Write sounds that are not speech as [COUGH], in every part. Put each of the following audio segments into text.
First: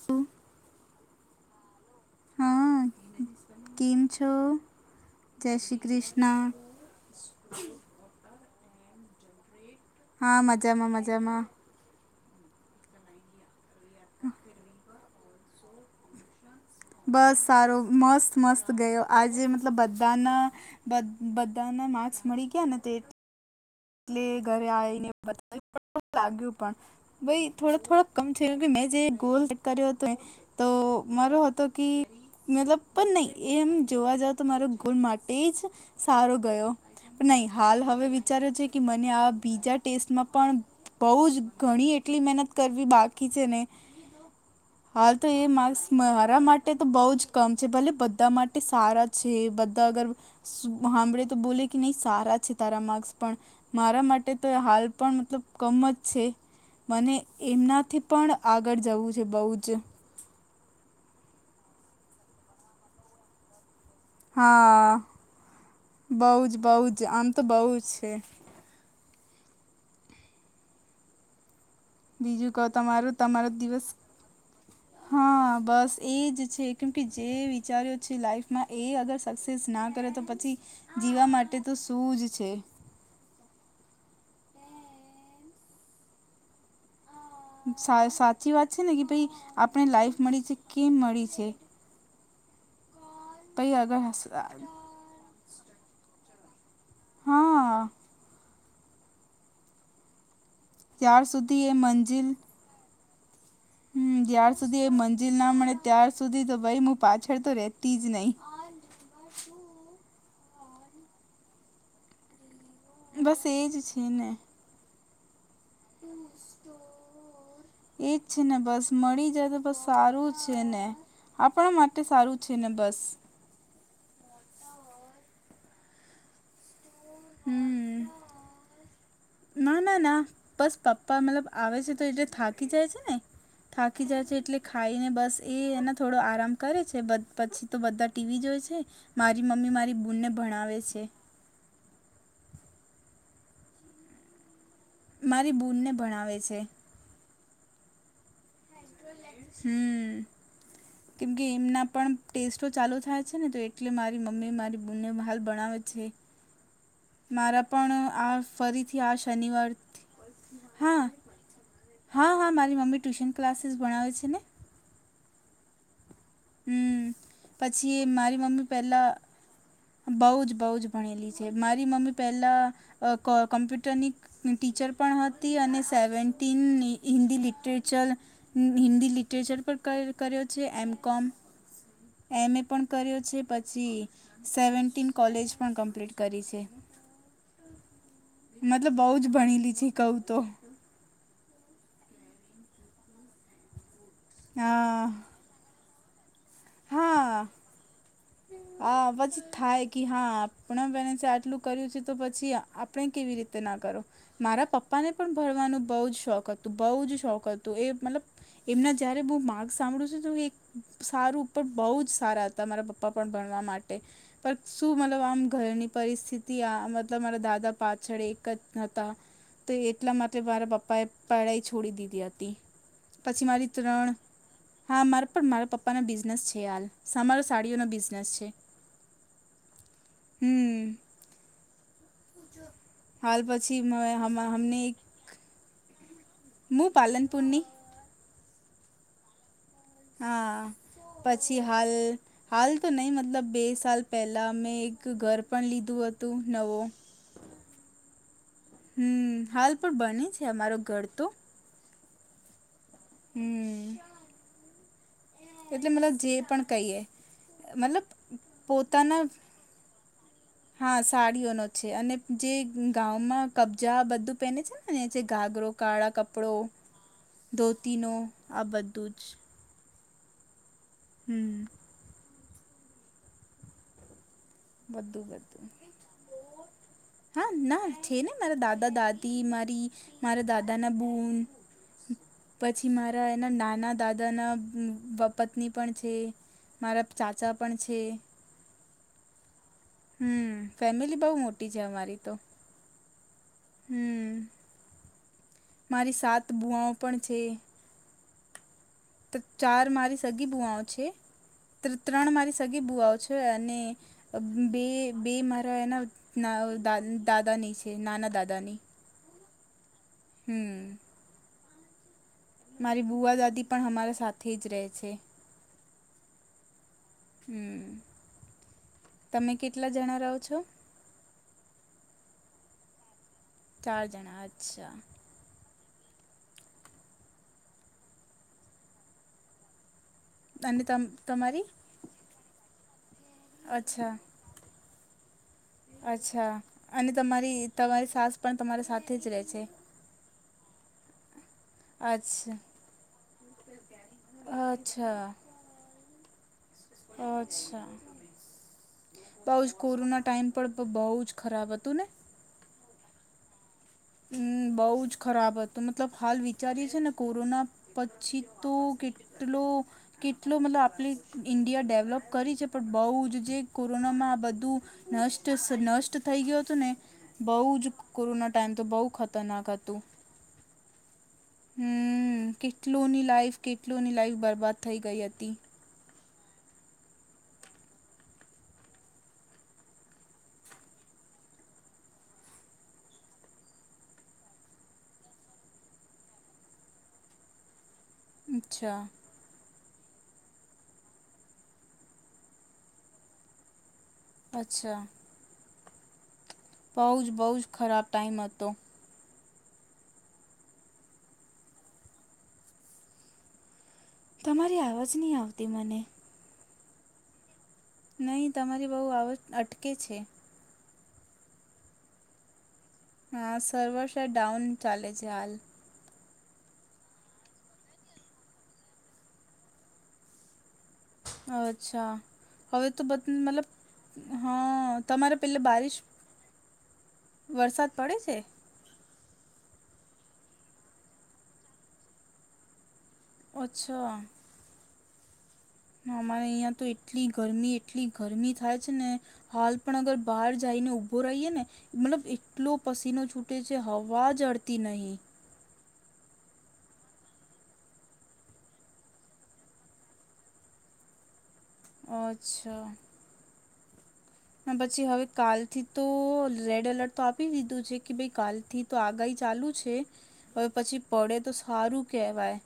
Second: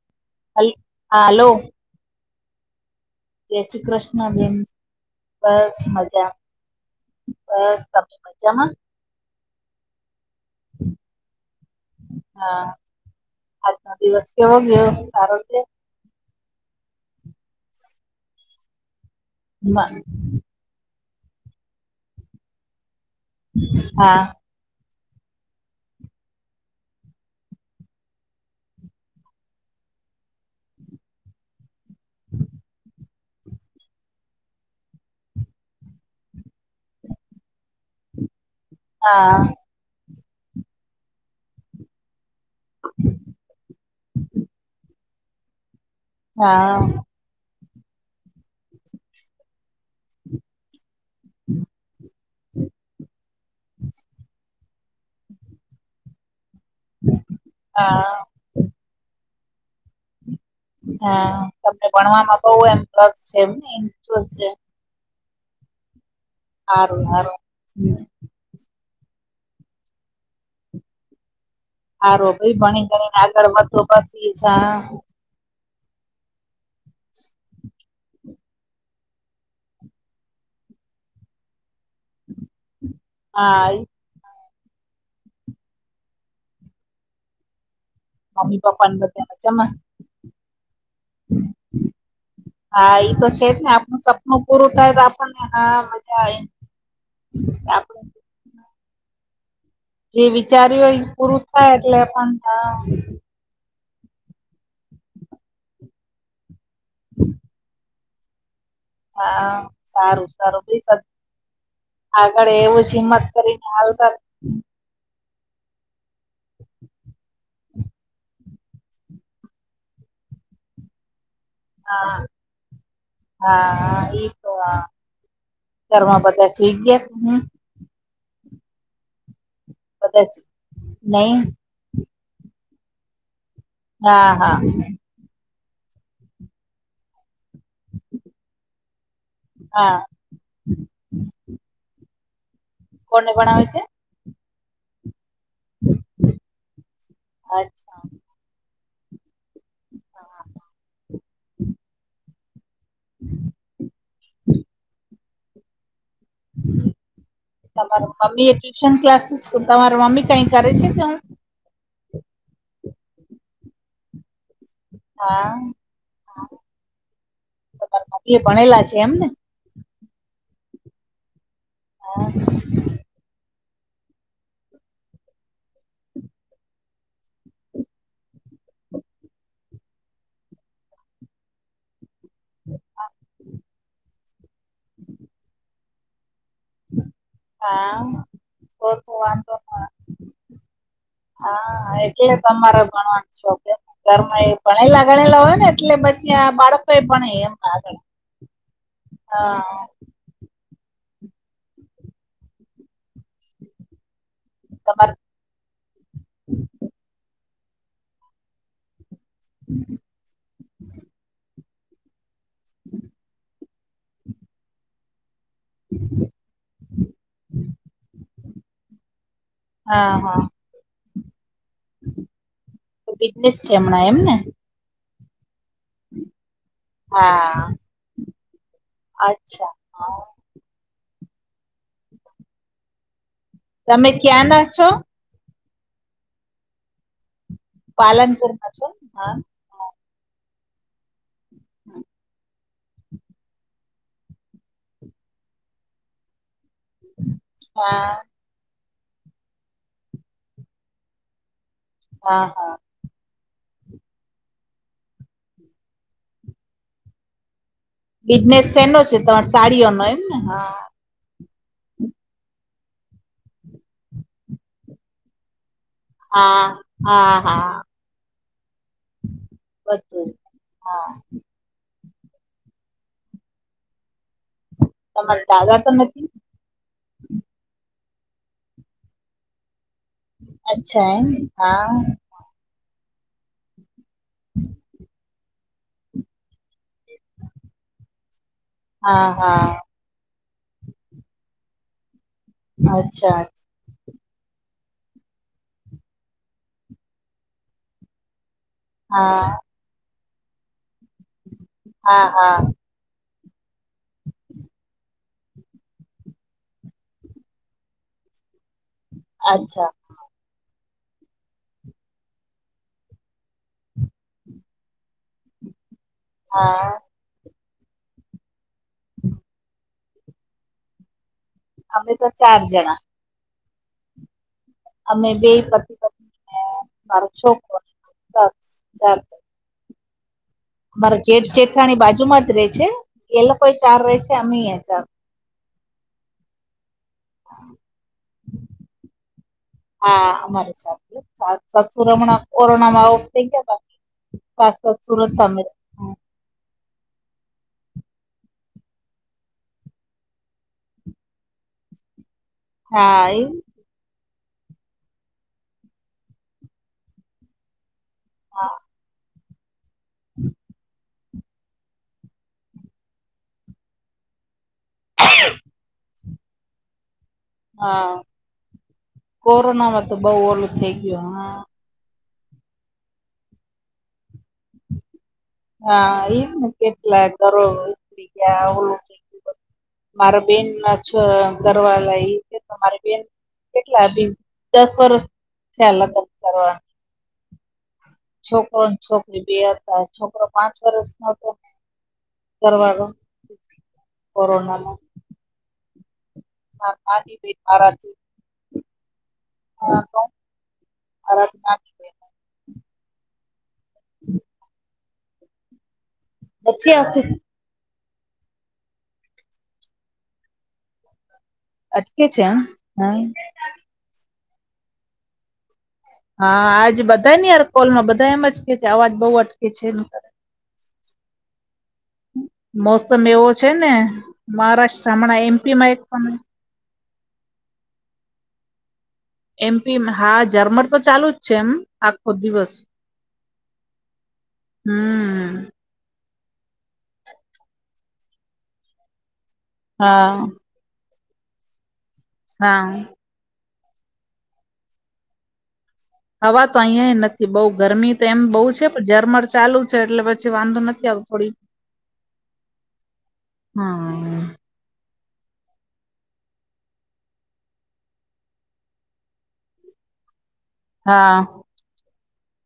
શું. અઈ હાલો. હા જય શ્રી કેમ કૃષ્ણ છો બેન, જય બસ શ્રી મજા. કૃષ્ણ બસ, તમે તજામાં? હા, મજામાં મજામાં. હા, આજનો દિવસ કેવો ગિયો? સારો છે? બસ સારો, મસ્ત મસ્ત ગયો, આજે મતલબ હા બધાન બ બધાના માર્ક્સ મળી ગયા ને તે. [INAUDIBLE] એટલે ઘરે આવીને બતાવી લાગ્યું પણ ભાઈ થોડો થોડોક કમ છે કે મેં જે ગોલ કર્યો હતો તો મારો હતો થી કે મતલબ પણ નઈ. એમ જોવા જાવ તો મારો ગોલ માટે જ સારો ગયો. નઈ હાલ હવે વિચારયો છે કે કે મને આ બીજા ટેસ્ટમાં પણ બોઉ જ ઘણી એટલી મહેનત કરવી બાકી છે ને હાલ તો એ માક્સ મારા માટે હા તો બઉ જ કમ છે ભલે બધા માટે સારા છે બધા અગર હાભળે તો બોલે કે નઈ સારા છે તારા માર્ક્સ પણ મારા માટે તો હાલ પણ મતલબ કમ જ છે મને એમનાથી હા પણ આગળ જવું છે બોઉ જ હા તમને ભણવામાં બોઉ એમ રસ છે એમને. હા, બઉ જ બઉ જ હારું આમ હારું તો બઉ જ છે. હારો બીજું ભઈ કહો ભણી તમારું ગણીને તમારો આગળ વધો તો દિવસ સુખી થા [UNINTELLIGIBLE] હા, બસ એ જ છે કેમ કે જે વિચાર્યુ છે લાઈફ માં એ અગર સક્સેસ ના કરે તો પછી જીવા માટે તો શું જ છે. હા એ હા. સાચી મમ્મી વાત છે પપ્પા ને કે ભાઈ બધા મજામાં આપણે લાઈફ મળી છે કેમ મળી છે. હા એ તો છે જ ને પહી અગર આપણનું સપનું પૂરું થાય તો આપ મજા આવે હા આપ જે વિચાર્યું એ ત્યાર પૂરું સુધી એ થાય એટલે પણ હા. હમ્મ જ્યાર સુધી એ મંજિલ ના મળે ત્યાર સુધી તો ભાઈ હું પાછળ તો રેતી જ નઈ. હા સારું સારું બી આગળ એવું જ હિંમત બસ કરીને એજ હાલ છે કર ને [INAUDIBLE] એજ છે ને બસ મળી જાય તો તો સારું છે ને. આપણા માટે હા સારું છે ને બસ. હા ઈ તો હા કરવા બધા સીટ ગયા. હમ ના ના ના બધા બસ પપ્પા નહી મતલબ આવે છે તો એટલે થાકી જાય છે ને થાકી જાય હા છે હા એટલે ખાઈને બસ એ એના થોડો આરામ કરે છે પછી તો બધા ટીવી જોઈ છે મારી મમ્મી મારી હા બૂલને ભણાવે છે. કોને ભણાવે છે. મારી બૂનને ભણાવે છે. હાજ હમ્મ હા કેમ કે એમના પણ ટેસ્ટો ચાલુ થાય છે ને તો એટલે મારી મમ્મી મારી બૂને હાલ ભણાવે છે. મારા [UNINTELLIGIBLE] પણ તમાર આ મમ્મી એ ટ્યુશન ફરીથી આ ક્લાસીસ તમાર શનિવારથી મમ્મી કઈ કરે છે. હા હા હા મારી મમ્મી ટ્યુશન ક્લાસીસ ભણાવે છે ને હા. હમ્મ તમારા પછી મારી એ મમ્મી ભણેલા છે પહેલાં એમને બહુ જ બહુ જ ભણેલી છે મારી મમ્મી હા પહેલાં અ ક કમ્પ્યુટરની ટીચર પણ હતી અને seventeen Hindi literature Hindi literature પર કર્યો છે એમ કોમ એમ એ પણ કર્યો છે પછી સેવન્ટીન કોલેજ પણ કમ્પ્લીટ કરી છે. હા તો મતલબ બઉ તો જ વાંધો ભણેલી છે કઉ તો હા એટલે તમારે ભણવાનું શોખને ઘર માં એ ભણેલા હા જ ગણેલા હોય ને એટલે પછી આ બાળકોએ ભણે હા એમ આગળ હા પછી હા થાય કે હા આપણા બને છે આટલું કર્યું છે તો પછી આપણે કેવી રીતે ના કરો મારા તમાર પપ્પાને પણ ભણવાનું બહુ જ શોખ હતું બઉ જ શોખ હતું એ મતલબ એમના જયારે બહુ માર્ક સાંભળું છેું તો એક સારું ઉપ બહુ જ સારા તમારા પપ્પા પણ ભણવા માટે પણ શું મતલબ આમ ઘરની પરિસ્થિતિ આ મતલબ મારા દાદા પાછળ એક જ હતા. તો હા એટલા માટે હા મારા પપ્પા એ પળાઈ છોડી દીધી હતી તો પછી બિઝનેસ મારી છે હમણાં ત્રણ એમને હા મારે પણ મારા પપ્પાને બિઝનેસ છે હાલ સમારો હા સાડીઓનો બિઝનેસ છે. અચ્છા હ હમ્મ. હાલ પછી મ તમે હમ હમ ક્યાં ના અમને છો એક હું પાલનપુરની પાલનપુરમાં છે હા હા પછી હાલ હાલ તો નહીં મતલબ બે સાલ પહેલા મેં એક ઘર પણ લીધું હતું નવો હા હમ્મ હાલ પણ બને છે અમારો ઘર તો. હા હા હમ્મ એટલે મતલબ જે પણ કહીએ મતલબ બિઝનેસ સેનો છે પોતાના તમાર સાડીઓનો એમ ને હા હા સાડીઓનો છે અને જે ગામમાં કબજા બધું પહેને છે ને જે ઘાગરો કાળા કપડો હા હા હા ધોતીનો આ બધું જ બધું હા હમ બધું તમારા બધું દાદા તો નથી હા ના છે ને મારા દાદા દાદી મારી મારા દાદાનાં અચ્છા એમ બૂન હા પછી મારા એના નાના દાદાના પત્ની પણ છે. મારા ચાચા પણ છે. હા હા હમ્મ ફેમિલી બહુ મોટી છે અમારી તો. અચ્છા. હમ્મ. મારી સાત બુઆઓ પણ છે. તો હા ચાર મારી સગી બુવાઓ છે તો હા ત્રણ હા મારી સગી બુઆઓ છે અને બે બે મારા એના દાદાની છે નાના દાદાની. અચ્છા. હમ્મ. મારી બુવા દાદી પણ અમારા સાથે જ રહે છે. હા. હમ્મ તમે કેટલા જણા રહો છો? અમે તો ચાર જણા. ચાર જણા અચ્છા. અમે બે પતિ પત્ની ને મારો છોકરો [UNINTELLIGIBLE] અને તમ મારે જેઠ તમારી જેઠાની બાજુમાં જ રે છે એ લોકો ચાર અચ્છા રે છે અમે ચાર. અચ્છા. અને તમારી તમારી સાસ પણ તમારી સાથે જ રહે છે. હા અમારે સાથે. સા સસુર હમણાં અચ્છા કોરોના માં ઓફ થઈ ગયા ને સાસ સસુર અચ્છા હતા અમે અચ્છા. બઉ જ કોરોના ટાઈઇમ પણ બઉુ જ ખરાબ હતું ને હા એ હમ બહુ જ ખરાબ હતું મતલબ હાલ વિચારીએી ને કોરોના પછી તો હા કેટલો કેટલો મતલબ આપણે ઇન્ડિયા ડેવલોપ કરી છે પણ બહુ જ જે કોરોનામાં આ બધું નષ્ટ નષ્ટ થઈ ગયો હતોું ને બહુ જ હા કોરોના ટાઈમ તો બહુ ખતરનાક હતુ કોરોનામાં તો બહુ ઓલું થઈ ગયુ, હા. હમ કેટલોની લાઈફ કેટલોની લાઈફ બરબાદ થઈ ગઈ હતી. હા એવને કેટલા ગરવુ મારા બેન ઘરવા છે મારી બેન કેટલાી દસ વર્ષ થયા લગ્ન કરવા છોકરો અચ્છા છોક બે હતા છોકરો પાંચ વર્ષ ન હતો, ગો અચ્છા આ બહુ જ આતી પ બહુ જ આરાચ ખરાબ ટાઈમ હતો [UNINTELLIGIBLE] તમારી અવાજ નહી આવતી મને મ આ નહીં તમારી બહુ આવક અટકે છે. અટકે છે આ હા સર્વર શહે ડાઉન ચાલે છે, હાલ. હા આજ બધા ની યાર કોલ નો બધા એમ જ કે છે અવાજ બહુ અટકે છે, એ કર. અચ્છા હવે તો બ મોસમ એવો મતલબ છે ને હા, મહારાષ્ટ્ર તમારે હમણાં પેલે એમપીમાં બારિશ એક પણ વરસાદ પડે છે. એમપી હા જર્મન તો ચાલુ જ છે, એમ આખો દિવસ ઓછા હમ્મ અમારે અહિયાં તો એટલી ગરમી એટલી ગરમી થાય છેને. હાલ પણ અગર હા બહાર જઈને ઉઊભો રહીએ ને મતલબ એટલો હા પસીનો છૂટ. જે હવા જડતી નહી હવા તો અહિયાં નથી બઉુ ગરમી તો એમ બહુ છે પણ ઝરમર ચાલુ છે, એટલે પછી વાંધો નથી આવતો પ અચ્છા હા પછી હવે કાલથી તો રેડ એલર્ટ તો આપી દીધું છે કે ભાઈ કાલથી. તો આગાહી ચાલુ છે, હવે પછી પડે હા તો સારું કહેવાય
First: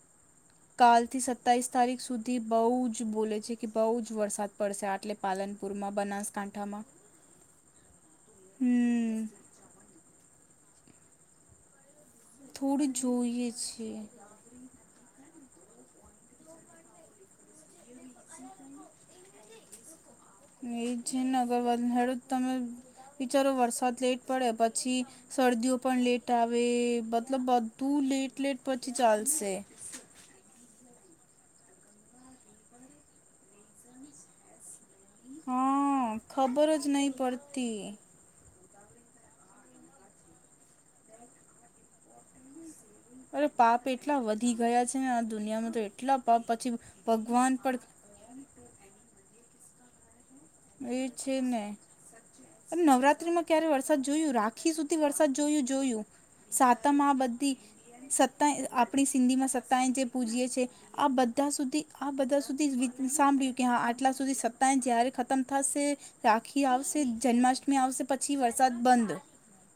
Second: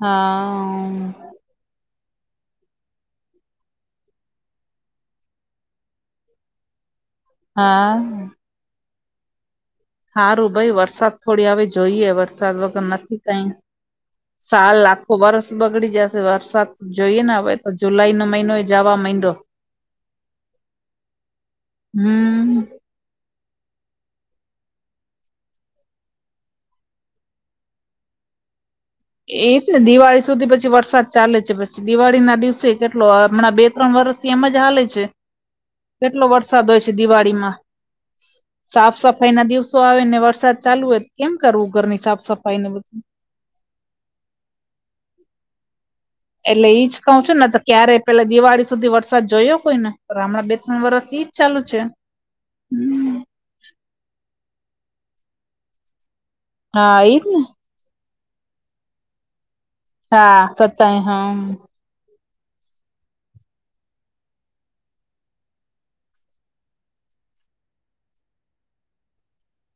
હા કાલ થી સતાવીસ તારીખ સુધી બહુ જ બોલે છે કે બહુ જ વરસાદ પડશે આટલે પાલનપુરમાં બનાસકાંઠામા હા હમ્મ સારું ભાઈ વરસાદ થોડી હવે જોઈએ વરસાદ વગર થોડું નથી કઈ જોઈએ છે સાાલ લાખો બારસ બગડી જ વરસાદ જોઈએ ને હવે તો જુલાઈ નો મહિનો જવા મહિડો એ છેને અગરવાલ હેડુ તમે હમ વિચારો વરસાદ લેટ પડે પછી શરદીઓ પણ લેટ આવે મતલબ બધું લેટ લેટ પછી ચાર એ જ ને દિવાળી સુધી પછી વરસાદ ચાલે છે પછી દિવાળી ના દિવસે કેટલો હમણાં બે ત્રણ વર્ષથી એમ જ હાલે છે. હા કેટલો વરસાદ ખબર હોય જ છે નહીં દિવાળીમાં. પડતી સાફ સફાઈ ના દિવસો આવે ને વરસાદ ચાલુ હોય કેમ કરવું ઘરની સાફ સફાઈ ને બધું? અરે પાપ એટલા વધી ગયા છે ને આ દુનિયામાં તો એટલા પાપ પછી ભગવાન પણ પેહલા દિવાળી સુધી વરસાદ જોયો કોઈ ને રામડા બેન એ છે ને અને નવરાત્રીમાં ક્યારે વરસાદ જોયું, રાખી સુધી વરસાદ જોયું જોયું, હા સાતમ આ એજ ને બધી સત્તા એ આપણી સિંધી માં સત્તાય જે હા પૂજીએ છીએ સતાય આ હા બધા સુધી આ બધા સુધી વિ સાંભળ્યું કે હા આટલા સુધી સત્તા જ્યાંરે ખત્ મ થશે રાખી આવશે, જન્માષ્ટમી આવશે પછી વરસાદ બંધ.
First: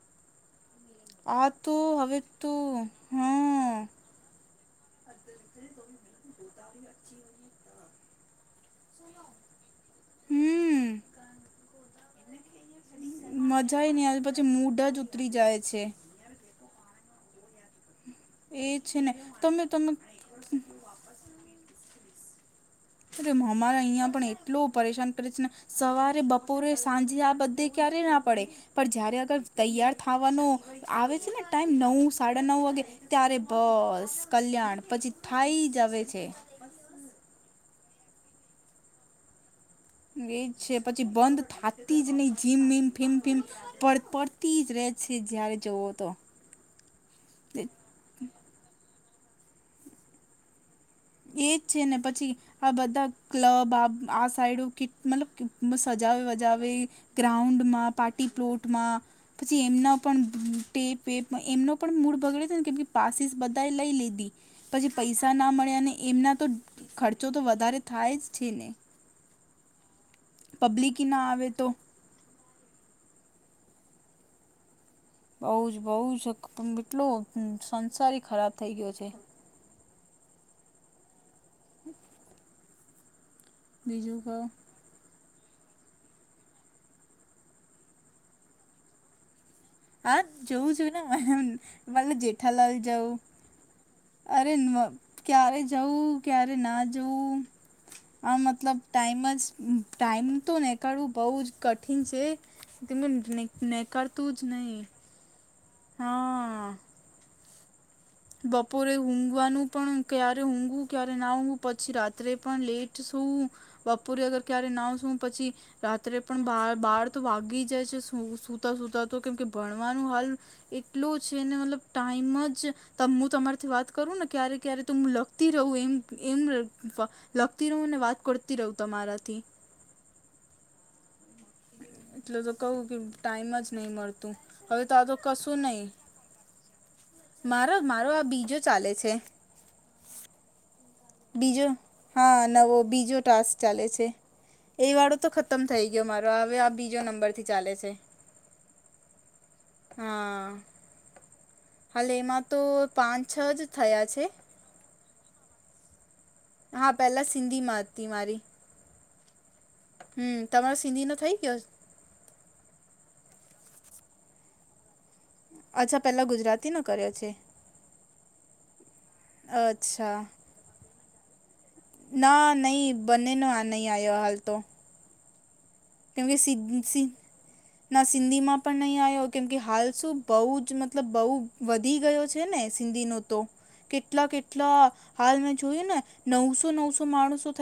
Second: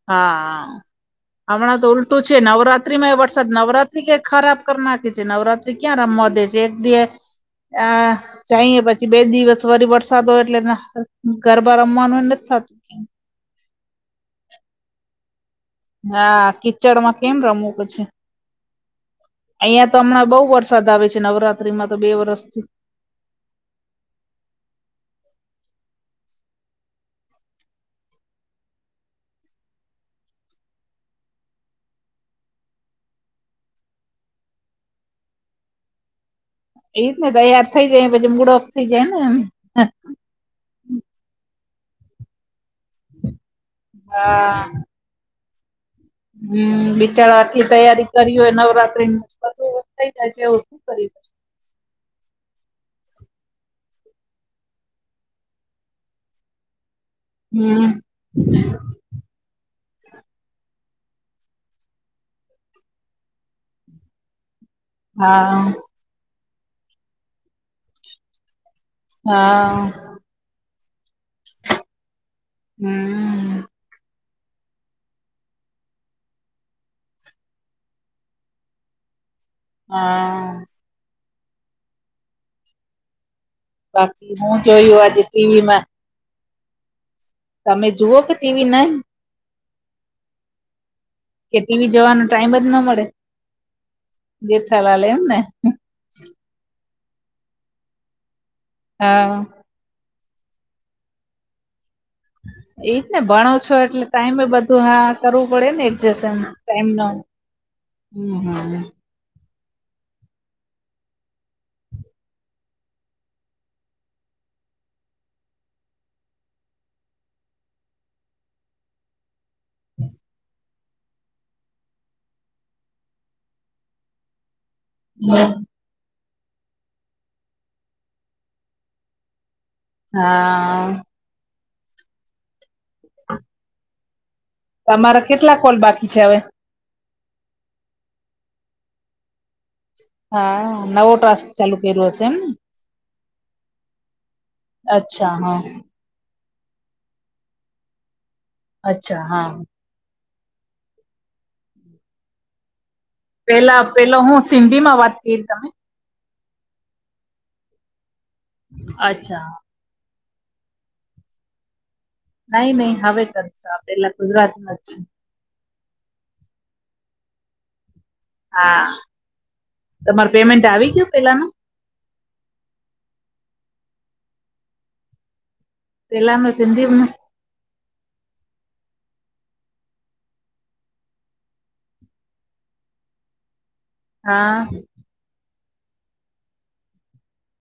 હા, હા. આ હમણાં તો હવે ઉલટું છે તો નવરાત્રી માંય વરસાદ હા નવરાત્રી કઇ ખરાબ કર નાખે છે નવરાત્રી ક્યાં રમવા દે છે એક દી આ ચઈએ પછી બે દિવસ વરી વર સાદ એટલે હમ ગરબા રમવાનું નથી થતું. મજાહી નહીં આવી પછી મૂડ જ ઉતરી જાય છે. હા, કીચડમાં કેમ રમું પછી એ છે ને તમે તમે અહિયાં તો હમણાં બહુ વરસાદ આવે છે નવરાત્રીમાં તો બે વરષથી. એલે અમારે અહીંયા પણ એટલું પરેશાન કરે છે ને સવારે, બપોરે, સાંજે આ બધે ક્યારે ના પડે પણ જયારે અગર તૈયાર થવાનો આવે છે ને ટાઈમ નવ સાડા નવ વાગે ત્યારે બસ કલ્યાણ પછી થાઈ જ આવે છે. એઈ જ ને તૈયાર થઈ જાય પછી મુળ ઑફ થઈ જાય ને એમ. એજ છે પછી બંધ થાતી જ નહી જીમ-વીમ, ફિમ-ફીમ પડ પડતી જ રે છે જ્યારે જોવો તો. હમ્મ, બિચાર આટલી તૈયારી કરી હોય નવરાત્રી બધું થઈ જાય છે એવું શું કરીયે. એજ છે ને પછી આ બધા ક્લબ આ પ આ સાઈડ કેટ મતલબ કે સજાવે-વજાવે ગ્રાઉન્ડમાં, હમ પાર્ટી પ્લોટમાં પછી એમના પણ ટેપ વેપ એમનો પણ મૂળ ભગડે છે ને કેમ કે પાસીસ બધા લઈ લીધી પછી પૈસા ના હા મળ્યા અને એમના તો ખર્ચો તો વધારે થાય જ છે ને. હા આ આ. પબ્લિકીના આવે તો હમ્મમ. બઉ જ બઉ જ એકદમ કેટલો સંસારી ખરાબ થઇ ગયો છે. હાઆઆ હા બાકી હું જોયુું આજે ટીવીમાં તમે જુઓ કે ટીવી નહી? હા જોવું છું ના હું એમ કે ટીવી મતલબ જોવાનો ટાઈમ જ જેઠાલાલ ન મળે જોવું અરે મ જેઠાલાલ એમ ને ક્યારે જવું ક્યારે ના જવું આ મતલબ ટાઈમ હા જ ટાઈમ તો નેકાળવું બહુ જ કઠિન છે. તે એજ મેં ને ભણો નીક- છો એટલે નીકળતું જ ટાઈમે નહીં બધું હા આ કરવું પડે ને એક્જેશન હા ટાઈમ નો હમ હમ બપોરે ઊંઘવાનું પણ ક્યારે ઊઘું, ક્યારે ના ઊઘું પછી રાત્રે પણ લેટ સૂવું બપોરે અગર ક્યારે ના સૂવું પછી રાત્રે પણ બાર બાર તો વાગી જાય છે સૂ સૂતા તો કેમકે ભણવાનું હાલ એટલું છે ને મતલબ ટાઈમ જ તમ હું તમારીથી વાત કરું ને ક્યારે ક્યારે તો હું લખતી રહું એમ એમ ર ફ લખતી રહું ને વાત કરતી રહું તમારાથી. હા એટલે તો કહું કે ટાઈમ જ નહી મળતુ હવે તો આ તો તમારા કેટલા કશું કોલ નહી, બાકી છે હવે મારો મારો આ બીજો ચાલે છે. હા નવ બીજો હા નવો બીજો ટાસ્ક ચાલે છે એ વાળો તો અચ્છા હા ખતમ થઈ ગયો. મારો હવે આ બીજો નંબર થી ચાલે છે. અચ્છા હા હા હાલે એમાં તો પાંચ છ જ પેલા થયા પેલો છે હું સિંધી માં વાત કરી તમે હા પેલા સિંધીમા હતી મારી અચ્છા હમ તમારો સિંધી નો થઇ ગયો. નહી નહી હવે કરશ આપેલા ગુજરાતમા જ અચ્છા પેલા ગુજરાતી ન કર્યો છે. હા અચ્છા તમાર પેમેન્ટ આવી ગયયો, પેલાનો ના નહીં બંને ન આ નહી આવ્યો, હાલ તો કેમ કે પેલાનું સીસી સિંધીમાં ના સિંધીમાં પણ નહીં આવ્યો કેમ કે હાલ શું બહુ જ મતલબ બહુ વધી ગયો છેને, સિંધીનો કેટલા હા કેટલા હાલ મેં જોયું ને નવસો નવસો માણસો થ